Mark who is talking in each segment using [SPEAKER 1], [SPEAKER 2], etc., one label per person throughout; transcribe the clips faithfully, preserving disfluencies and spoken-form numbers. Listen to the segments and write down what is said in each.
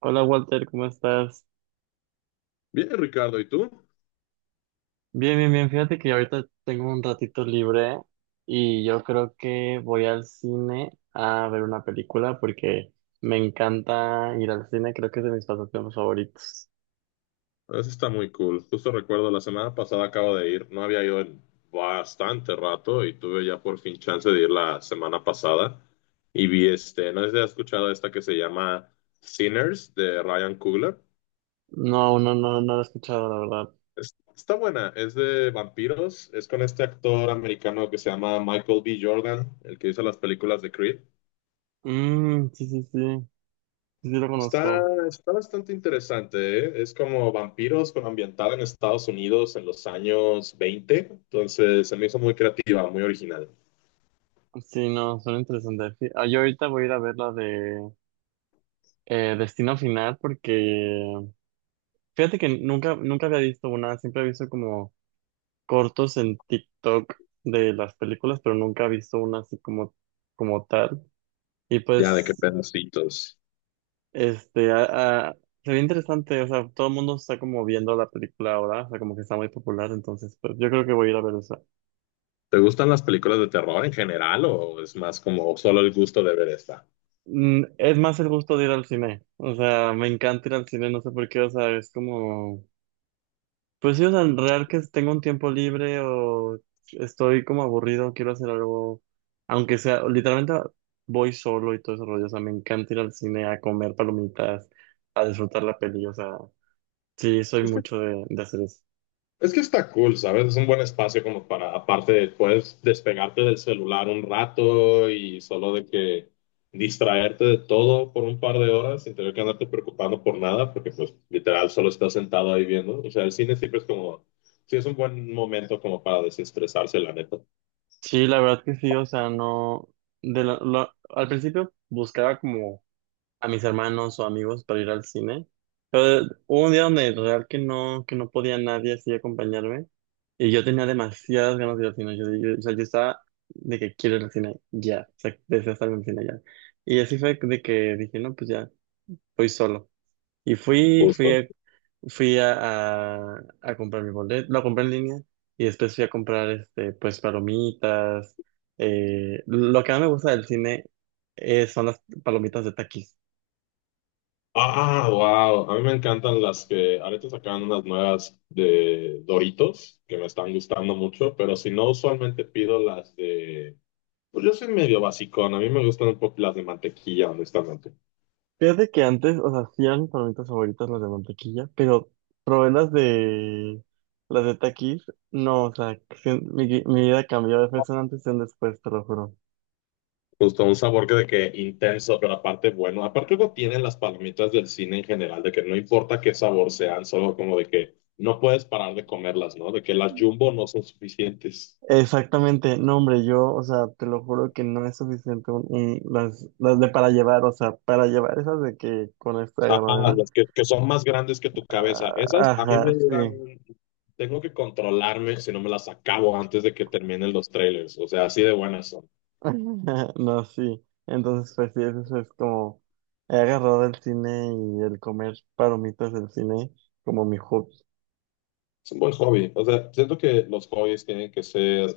[SPEAKER 1] Hola Walter, ¿cómo estás?
[SPEAKER 2] Bien, Ricardo, ¿y tú?
[SPEAKER 1] Bien, bien, bien. Fíjate que ahorita tengo un ratito libre y yo creo que voy al cine a ver una película porque me encanta ir al cine, creo que es de mis pasatiempos favoritos.
[SPEAKER 2] Eso está muy cool. Justo recuerdo, la semana pasada acabo de ir, no había ido en bastante rato y tuve ya por fin chance de ir la semana pasada y vi este, no sé si has escuchado esta que se llama Sinners de Ryan Coogler.
[SPEAKER 1] No, no, no, no lo he escuchado, la verdad.
[SPEAKER 2] Es- está buena, es de vampiros, es con este actor americano que se llama Michael B. Jordan, el que hizo las películas de Creed.
[SPEAKER 1] Mm, sí, sí, sí, sí, sí lo
[SPEAKER 2] Está,
[SPEAKER 1] conozco.
[SPEAKER 2] está bastante interesante, ¿eh? Es como vampiros, pero ambientada en Estados Unidos en los años veinte. Entonces se me hizo muy creativa, muy original.
[SPEAKER 1] Sí, no, son interesantes. Fí- ah, Yo ahorita voy a ir a ver la de eh, Destino Final porque fíjate que nunca, nunca había visto una, siempre he visto como cortos en TikTok de las películas, pero nunca he visto una así como, como tal. Y
[SPEAKER 2] Ya, de qué
[SPEAKER 1] pues,
[SPEAKER 2] pedacitos.
[SPEAKER 1] este, a- a- se ve interesante, o sea, todo el mundo está como viendo la película ahora, o sea, como que está muy popular, entonces, pues yo creo que voy a ir a ver esa.
[SPEAKER 2] ¿Te gustan las películas de terror en general o es más como solo el gusto de ver esta?
[SPEAKER 1] Mm, es más el gusto de ir al cine, o sea, me encanta ir al cine, no sé por qué, o sea, es como... Pues sí, o sea, en real que tengo un tiempo libre o estoy como aburrido, quiero hacer algo, aunque sea, literalmente voy solo y todo ese rollo, o sea, me encanta ir al cine a comer palomitas, a disfrutar la peli, o sea, sí, soy
[SPEAKER 2] Es que
[SPEAKER 1] mucho de, de hacer eso.
[SPEAKER 2] Es que está cool, ¿sabes? Es un buen espacio como para, aparte de, puedes despegarte del celular un rato y solo de que distraerte de todo por un par de horas sin tener que andarte preocupando por nada, porque pues literal solo estás sentado ahí viendo. O sea, el cine siempre es como, sí es un buen momento como para desestresarse, la neta,
[SPEAKER 1] Sí, la verdad que sí, o sea, no, de la- la- al principio buscaba como a mis hermanos o amigos para ir al cine. Pero hubo un día donde real que no, que no podía nadie así acompañarme y yo tenía demasiadas ganas de ir al cine. Yo, yo- o sea, yo estaba de que quiero ir al cine ya, o sea, deseo estar en el cine ya. Y así fue de que dije, no, pues ya, voy solo. Y fui, fui
[SPEAKER 2] justo.
[SPEAKER 1] a, fui a, a, a comprar mi boleto, lo compré en línea y después fui a comprar, este, pues, palomitas. Eh, lo que más me gusta del cine eh, son las palomitas de takis.
[SPEAKER 2] Ah, wow, a mí me encantan las que ahorita sacan unas nuevas de Doritos que me están gustando mucho, pero si no, usualmente pido las de… Pues yo soy medio basicón, a mí me gustan un poco las de mantequilla, honestamente.
[SPEAKER 1] Fíjate que antes, o sea, hacían palomitas favoritas las de mantequilla, pero probé las de las de Takis. No, o sea, que si- mi, mi vida cambió de persona antes y un después, te lo juro.
[SPEAKER 2] Justo un sabor que de que intenso, pero aparte bueno. Aparte algo tienen las palomitas del cine en general, de que no importa qué sabor sean, solo como de que no puedes parar de comerlas, ¿no? De que las jumbo no son suficientes.
[SPEAKER 1] Exactamente, no, hombre, yo, o sea, te lo juro que no es suficiente un- un- las, las de para llevar, o sea, para llevar esas de que con esta
[SPEAKER 2] Ajá,
[SPEAKER 1] agarradera.
[SPEAKER 2] las que, que son más grandes que tu cabeza.
[SPEAKER 1] Ah,
[SPEAKER 2] Esas a mí
[SPEAKER 1] ajá,
[SPEAKER 2] me duran,
[SPEAKER 1] sí.
[SPEAKER 2] tengo que controlarme si no me las acabo antes de que terminen los trailers. O sea, así de buenas son.
[SPEAKER 1] No, sí. Entonces, pues sí, eso es como he agarrado el cine y el comer palomitas del cine como mi hobby.
[SPEAKER 2] Es un buen hobby. O sea, siento que los hobbies tienen que ser…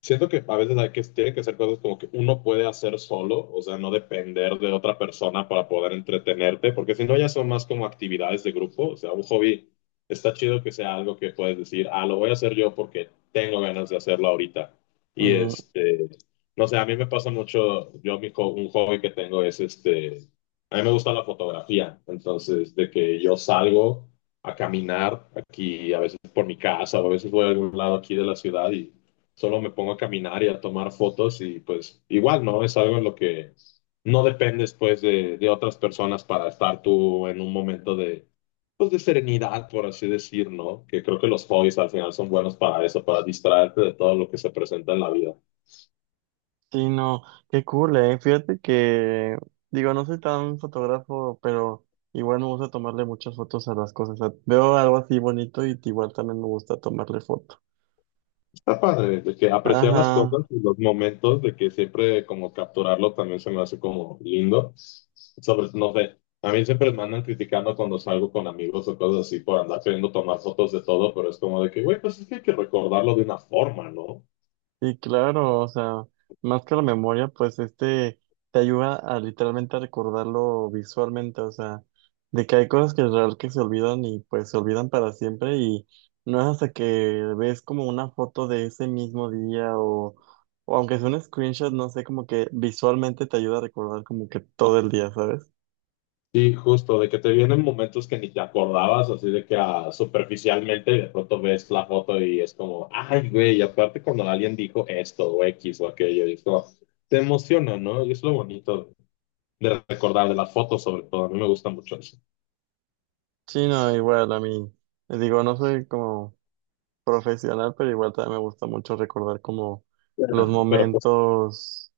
[SPEAKER 2] Siento que a veces hay que, tienen que ser cosas como que uno puede hacer solo, o sea, no depender de otra persona para poder entretenerte, porque si no ya son más como actividades de grupo. O sea, un hobby está chido que sea algo que puedes decir, ah, lo voy a hacer yo porque tengo ganas de hacerlo ahorita. Y
[SPEAKER 1] Ujú.
[SPEAKER 2] este, no sé, a mí me pasa mucho, yo mi, jo- un hobby que tengo es este, a mí me gusta la fotografía, entonces de que yo salgo a caminar aquí, a veces por mi casa, o a veces voy a algún lado aquí de la ciudad y solo me pongo a caminar y a tomar fotos y pues igual, ¿no? Es algo en lo que no dependes pues de, de otras personas para estar tú en un momento de, pues de serenidad, por así decir, ¿no? Que creo que los hobbies al final son buenos para eso, para distraerte de todo lo que se presenta en la vida.
[SPEAKER 1] Sí, no, qué cool, eh. Fíjate que, digo, no soy tan fotógrafo, pero igual me gusta tomarle muchas fotos a las cosas. O sea, veo algo así bonito y igual también me gusta tomarle foto.
[SPEAKER 2] Está padre, de que apreciar las
[SPEAKER 1] Ajá.
[SPEAKER 2] cosas y los momentos, de que siempre como capturarlo también se me hace como lindo. Sobre, no sé, a mí siempre me andan criticando cuando salgo con amigos o cosas así por andar queriendo tomar fotos de todo, pero es como de que, güey, pues es que hay que recordarlo de una forma, ¿no?
[SPEAKER 1] Y claro, o sea, más que la memoria, pues este te ayuda a literalmente a recordarlo visualmente, o sea, de que hay cosas que es real que se olvidan y pues se olvidan para siempre y no es hasta que ves como una foto de ese mismo día o, o aunque sea un screenshot, no sé, como que visualmente te ayuda a recordar como que todo el día, ¿sabes?
[SPEAKER 2] Sí, justo, de que te vienen momentos que ni te acordabas, así de que ah, superficialmente de pronto ves la foto y es como, ay, güey, y aparte cuando alguien dijo esto o X o aquello, y es como, te emociona, ¿no? Y es lo bonito de recordar de las fotos, sobre todo. A mí me gusta mucho eso.
[SPEAKER 1] Sí, no, igual a mí, les digo, no soy como profesional, pero igual también me gusta mucho recordar como los
[SPEAKER 2] Yeah. Pero pues,
[SPEAKER 1] momentos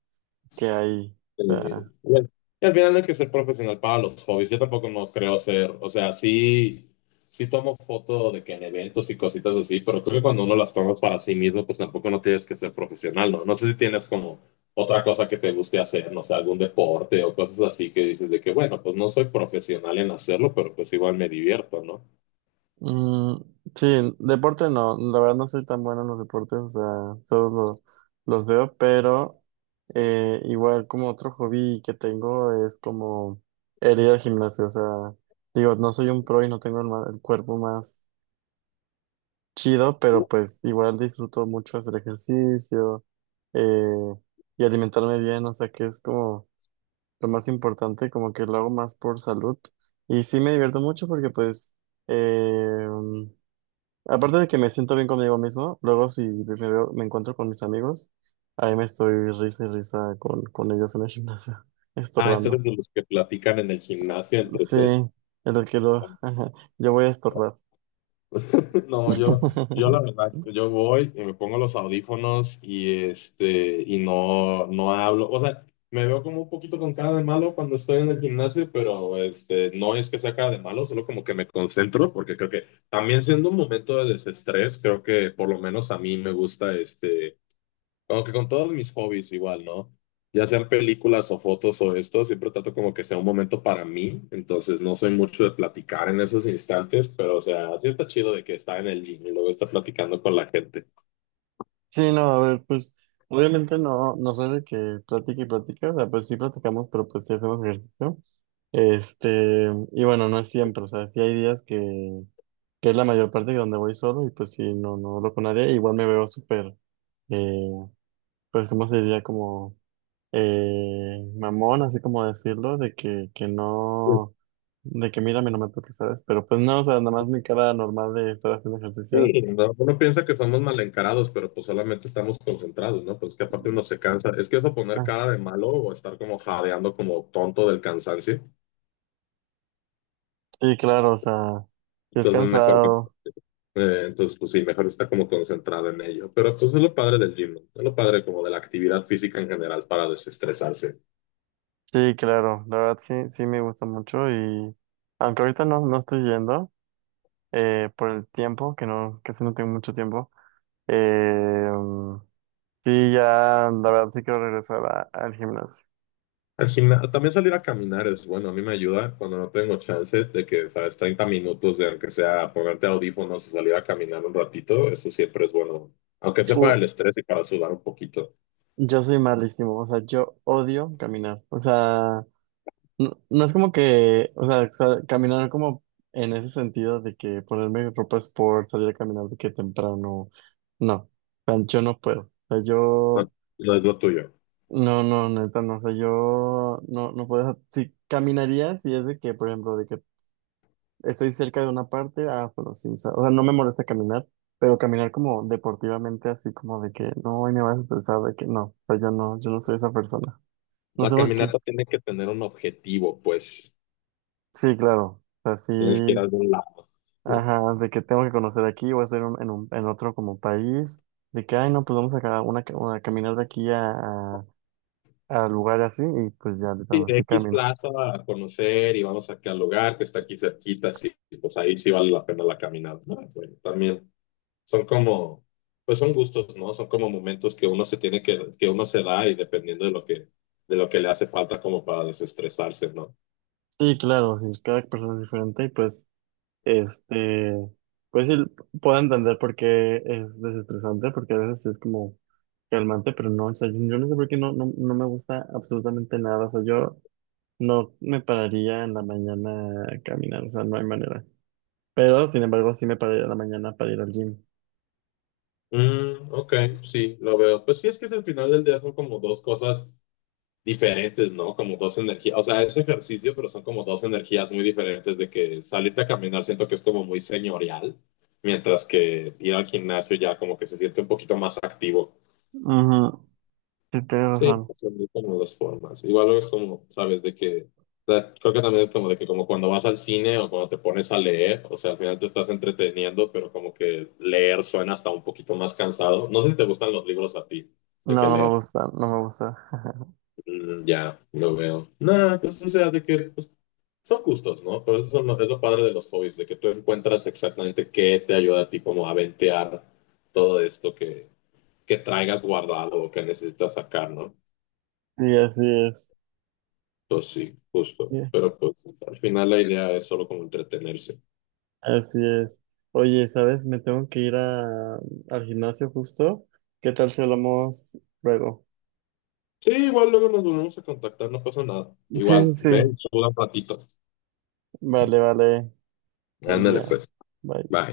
[SPEAKER 1] que hay. O
[SPEAKER 2] eh,
[SPEAKER 1] sea,
[SPEAKER 2] bueno, y al final no hay que ser profesional para los hobbies. Yo tampoco no creo ser, o sea, sí, sí tomo fotos de que en eventos y cositas así, pero creo que cuando uno las toma para sí mismo, pues tampoco no tienes que ser profesional, ¿no? No sé si tienes como otra cosa que te guste hacer, no sé, algún deporte o cosas así que dices de que, bueno, pues no soy profesional en hacerlo, pero pues igual me divierto, ¿no?
[SPEAKER 1] mm, sí, deporte no, la verdad no soy tan bueno en los deportes, o sea, solo los veo, pero eh, igual como otro hobby que tengo es como el ir al gimnasio, o sea, digo, no soy un pro y no tengo el, ma- el cuerpo más chido, pero pues igual disfruto mucho hacer ejercicio eh, y alimentarme bien, o sea que es como... lo más importante, como que lo hago más por salud. Y sí me divierto mucho porque pues, eh, aparte de que me siento bien conmigo mismo, luego si me veo- me encuentro con mis amigos, ahí me estoy risa y risa con, con ellos en el gimnasio,
[SPEAKER 2] Ah,
[SPEAKER 1] estorbando.
[SPEAKER 2] entonces de los que platican en el gimnasio entre
[SPEAKER 1] Sí,
[SPEAKER 2] set.
[SPEAKER 1] en el que lo, yo voy a estorbar.
[SPEAKER 2] No, yo, yo la verdad, yo voy y me pongo los audífonos y este, y no, no hablo. O sea, me veo como un poquito con cara de malo cuando estoy en el gimnasio, pero este, no es que sea cara de malo, solo como que me concentro, porque creo que también siendo un momento de desestrés, creo que por lo menos a mí me gusta este. Como que con todos mis hobbies igual, ¿no? Ya sean películas o fotos o esto, siempre trato como que sea un momento para mí, entonces no soy mucho de platicar en esos instantes, pero o sea, sí está chido de que está en el gym y luego está platicando con la gente.
[SPEAKER 1] Sí, no, a ver, pues obviamente no, no soy de que platique y platique, o sea, pues sí platicamos, pero pues sí hacemos ejercicio. Este, y bueno, no es siempre, o sea, sí hay días que, que es la mayor parte de donde voy solo y pues sí, no, no hablo con nadie, igual me veo súper, eh, pues cómo se diría, como eh, mamón, así como decirlo, de que, que no, de que mírame, no me toques, ¿sabes? Pero pues no, o sea, nada más mi cara normal de estar haciendo ejercicio.
[SPEAKER 2] Sí, ¿no? Uno piensa que somos mal encarados, pero pues solamente estamos concentrados, ¿no? Pues que aparte uno se cansa. Es que eso poner
[SPEAKER 1] Ah,
[SPEAKER 2] cara de malo o estar como jadeando como tonto del cansancio,
[SPEAKER 1] sí, claro, o sea, sí es
[SPEAKER 2] entonces mejor…
[SPEAKER 1] cansado,
[SPEAKER 2] Eh, entonces, pues sí, mejor está como concentrado en ello. Pero pues es lo padre del gym, ¿no? Es lo padre como de la actividad física en general para desestresarse.
[SPEAKER 1] sí, claro, la verdad sí, sí me gusta mucho y aunque ahorita no, no estoy yendo, eh, por el tiempo, que no, casi no tengo mucho tiempo, eh, sí, ya, la verdad sí quiero regresar a- al gimnasio.
[SPEAKER 2] Al gimna- también salir a caminar es bueno, a mí me ayuda cuando no tengo chance de que, sabes, treinta minutos de aunque sea ponerte audífonos y salir a caminar un ratito, eso siempre es bueno, aunque sea
[SPEAKER 1] Uh,
[SPEAKER 2] para el estrés y para sudar un poquito.
[SPEAKER 1] yo soy malísimo, o sea, yo odio caminar. O sea, no, no es como que, o sea, o sea, caminar como en ese sentido de que ponerme ropa sport, salir a caminar de que temprano, no, tan yo no puedo. O sea, yo,
[SPEAKER 2] No, no es lo tuyo.
[SPEAKER 1] no, no, neta, no, o sea, yo no, no puedo, o sea, si caminaría, si es de que, por ejemplo, de que estoy cerca de una parte, ah, bueno, sí, o sea, o sea, no me molesta caminar, pero caminar como deportivamente, así como de que no, hoy me vas a estresar, de que no, o sea, yo no, yo no soy esa persona. No
[SPEAKER 2] La
[SPEAKER 1] sé por qué.
[SPEAKER 2] caminata tiene que tener un objetivo, pues
[SPEAKER 1] Sí, claro, o sea, sí,
[SPEAKER 2] tienes que ir a algún lado.
[SPEAKER 1] ajá, de que tengo que conocer aquí, voy a hacer en, un, en otro como país, de que, ay, no, pues vamos a, ca- una, ca- a caminar de aquí a, a, a lugar así, y pues ya, de
[SPEAKER 2] Sí,
[SPEAKER 1] plano,
[SPEAKER 2] de
[SPEAKER 1] así
[SPEAKER 2] X
[SPEAKER 1] camino.
[SPEAKER 2] Plaza a conocer y vamos aquí al lugar que está aquí cerquita, sí, y pues ahí sí vale la pena la caminata, ¿no? Bueno, también son como, pues son gustos, ¿no? Son como momentos que uno se tiene que, que uno se da y dependiendo de lo que, de lo que le hace falta como para desestresarse, ¿no?
[SPEAKER 1] Sí, claro, sí, cada persona es diferente, y pues. Este, pues sí, puedo entender por qué es desestresante, porque a veces es como calmante, pero no, o sea, yo, yo no sé por qué no, no, no me gusta absolutamente nada, o sea, yo no me pararía en la mañana a caminar, o sea, no hay manera. Pero, sin embargo, sí me pararía en la mañana para ir al gym.
[SPEAKER 2] Mm, ok, sí, lo veo. Pues sí, es que al final del día son como dos cosas diferentes, ¿no? Como dos energías, o sea, es ejercicio, pero son como dos energías muy diferentes de que salirte a caminar siento que es como muy señorial, mientras que ir al gimnasio ya como que se siente un poquito más activo.
[SPEAKER 1] Ujú, sí, tienes
[SPEAKER 2] Sí,
[SPEAKER 1] razón.
[SPEAKER 2] son muy como dos formas. Igual luego es como, sabes, de que, o sea, creo que también es como de que como cuando vas al cine o cuando te pones a leer, o sea, al final te estás entreteniendo, pero como que leer suena hasta un poquito más cansado. No sé si te gustan los libros a ti, de que
[SPEAKER 1] No, no me
[SPEAKER 2] leer.
[SPEAKER 1] gusta, no me gusta.
[SPEAKER 2] Mm, ya, lo veo. Nada, pues o sea, de que pues, son gustos, ¿no? Pero eso es lo, es lo padre de los hobbies, de que tú encuentras exactamente qué te ayuda a ti como a ventear todo esto que, que traigas guardado o que necesitas sacar, ¿no?
[SPEAKER 1] Sí, así es.
[SPEAKER 2] Pues sí, justo.
[SPEAKER 1] Sí,
[SPEAKER 2] Pero pues al final la idea es solo como entretenerse.
[SPEAKER 1] así es. Oye, ¿sabes? Me tengo que ir a, al gimnasio justo. ¿Qué tal si hablamos luego?
[SPEAKER 2] Sí, igual luego nos volvemos a contactar, no pasa nada.
[SPEAKER 1] Sí, sí,
[SPEAKER 2] Igual,
[SPEAKER 1] sí.
[SPEAKER 2] ven, solo un ratito.
[SPEAKER 1] Vale, vale. Buen
[SPEAKER 2] Ándale
[SPEAKER 1] día.
[SPEAKER 2] pues,
[SPEAKER 1] Bye.
[SPEAKER 2] bye.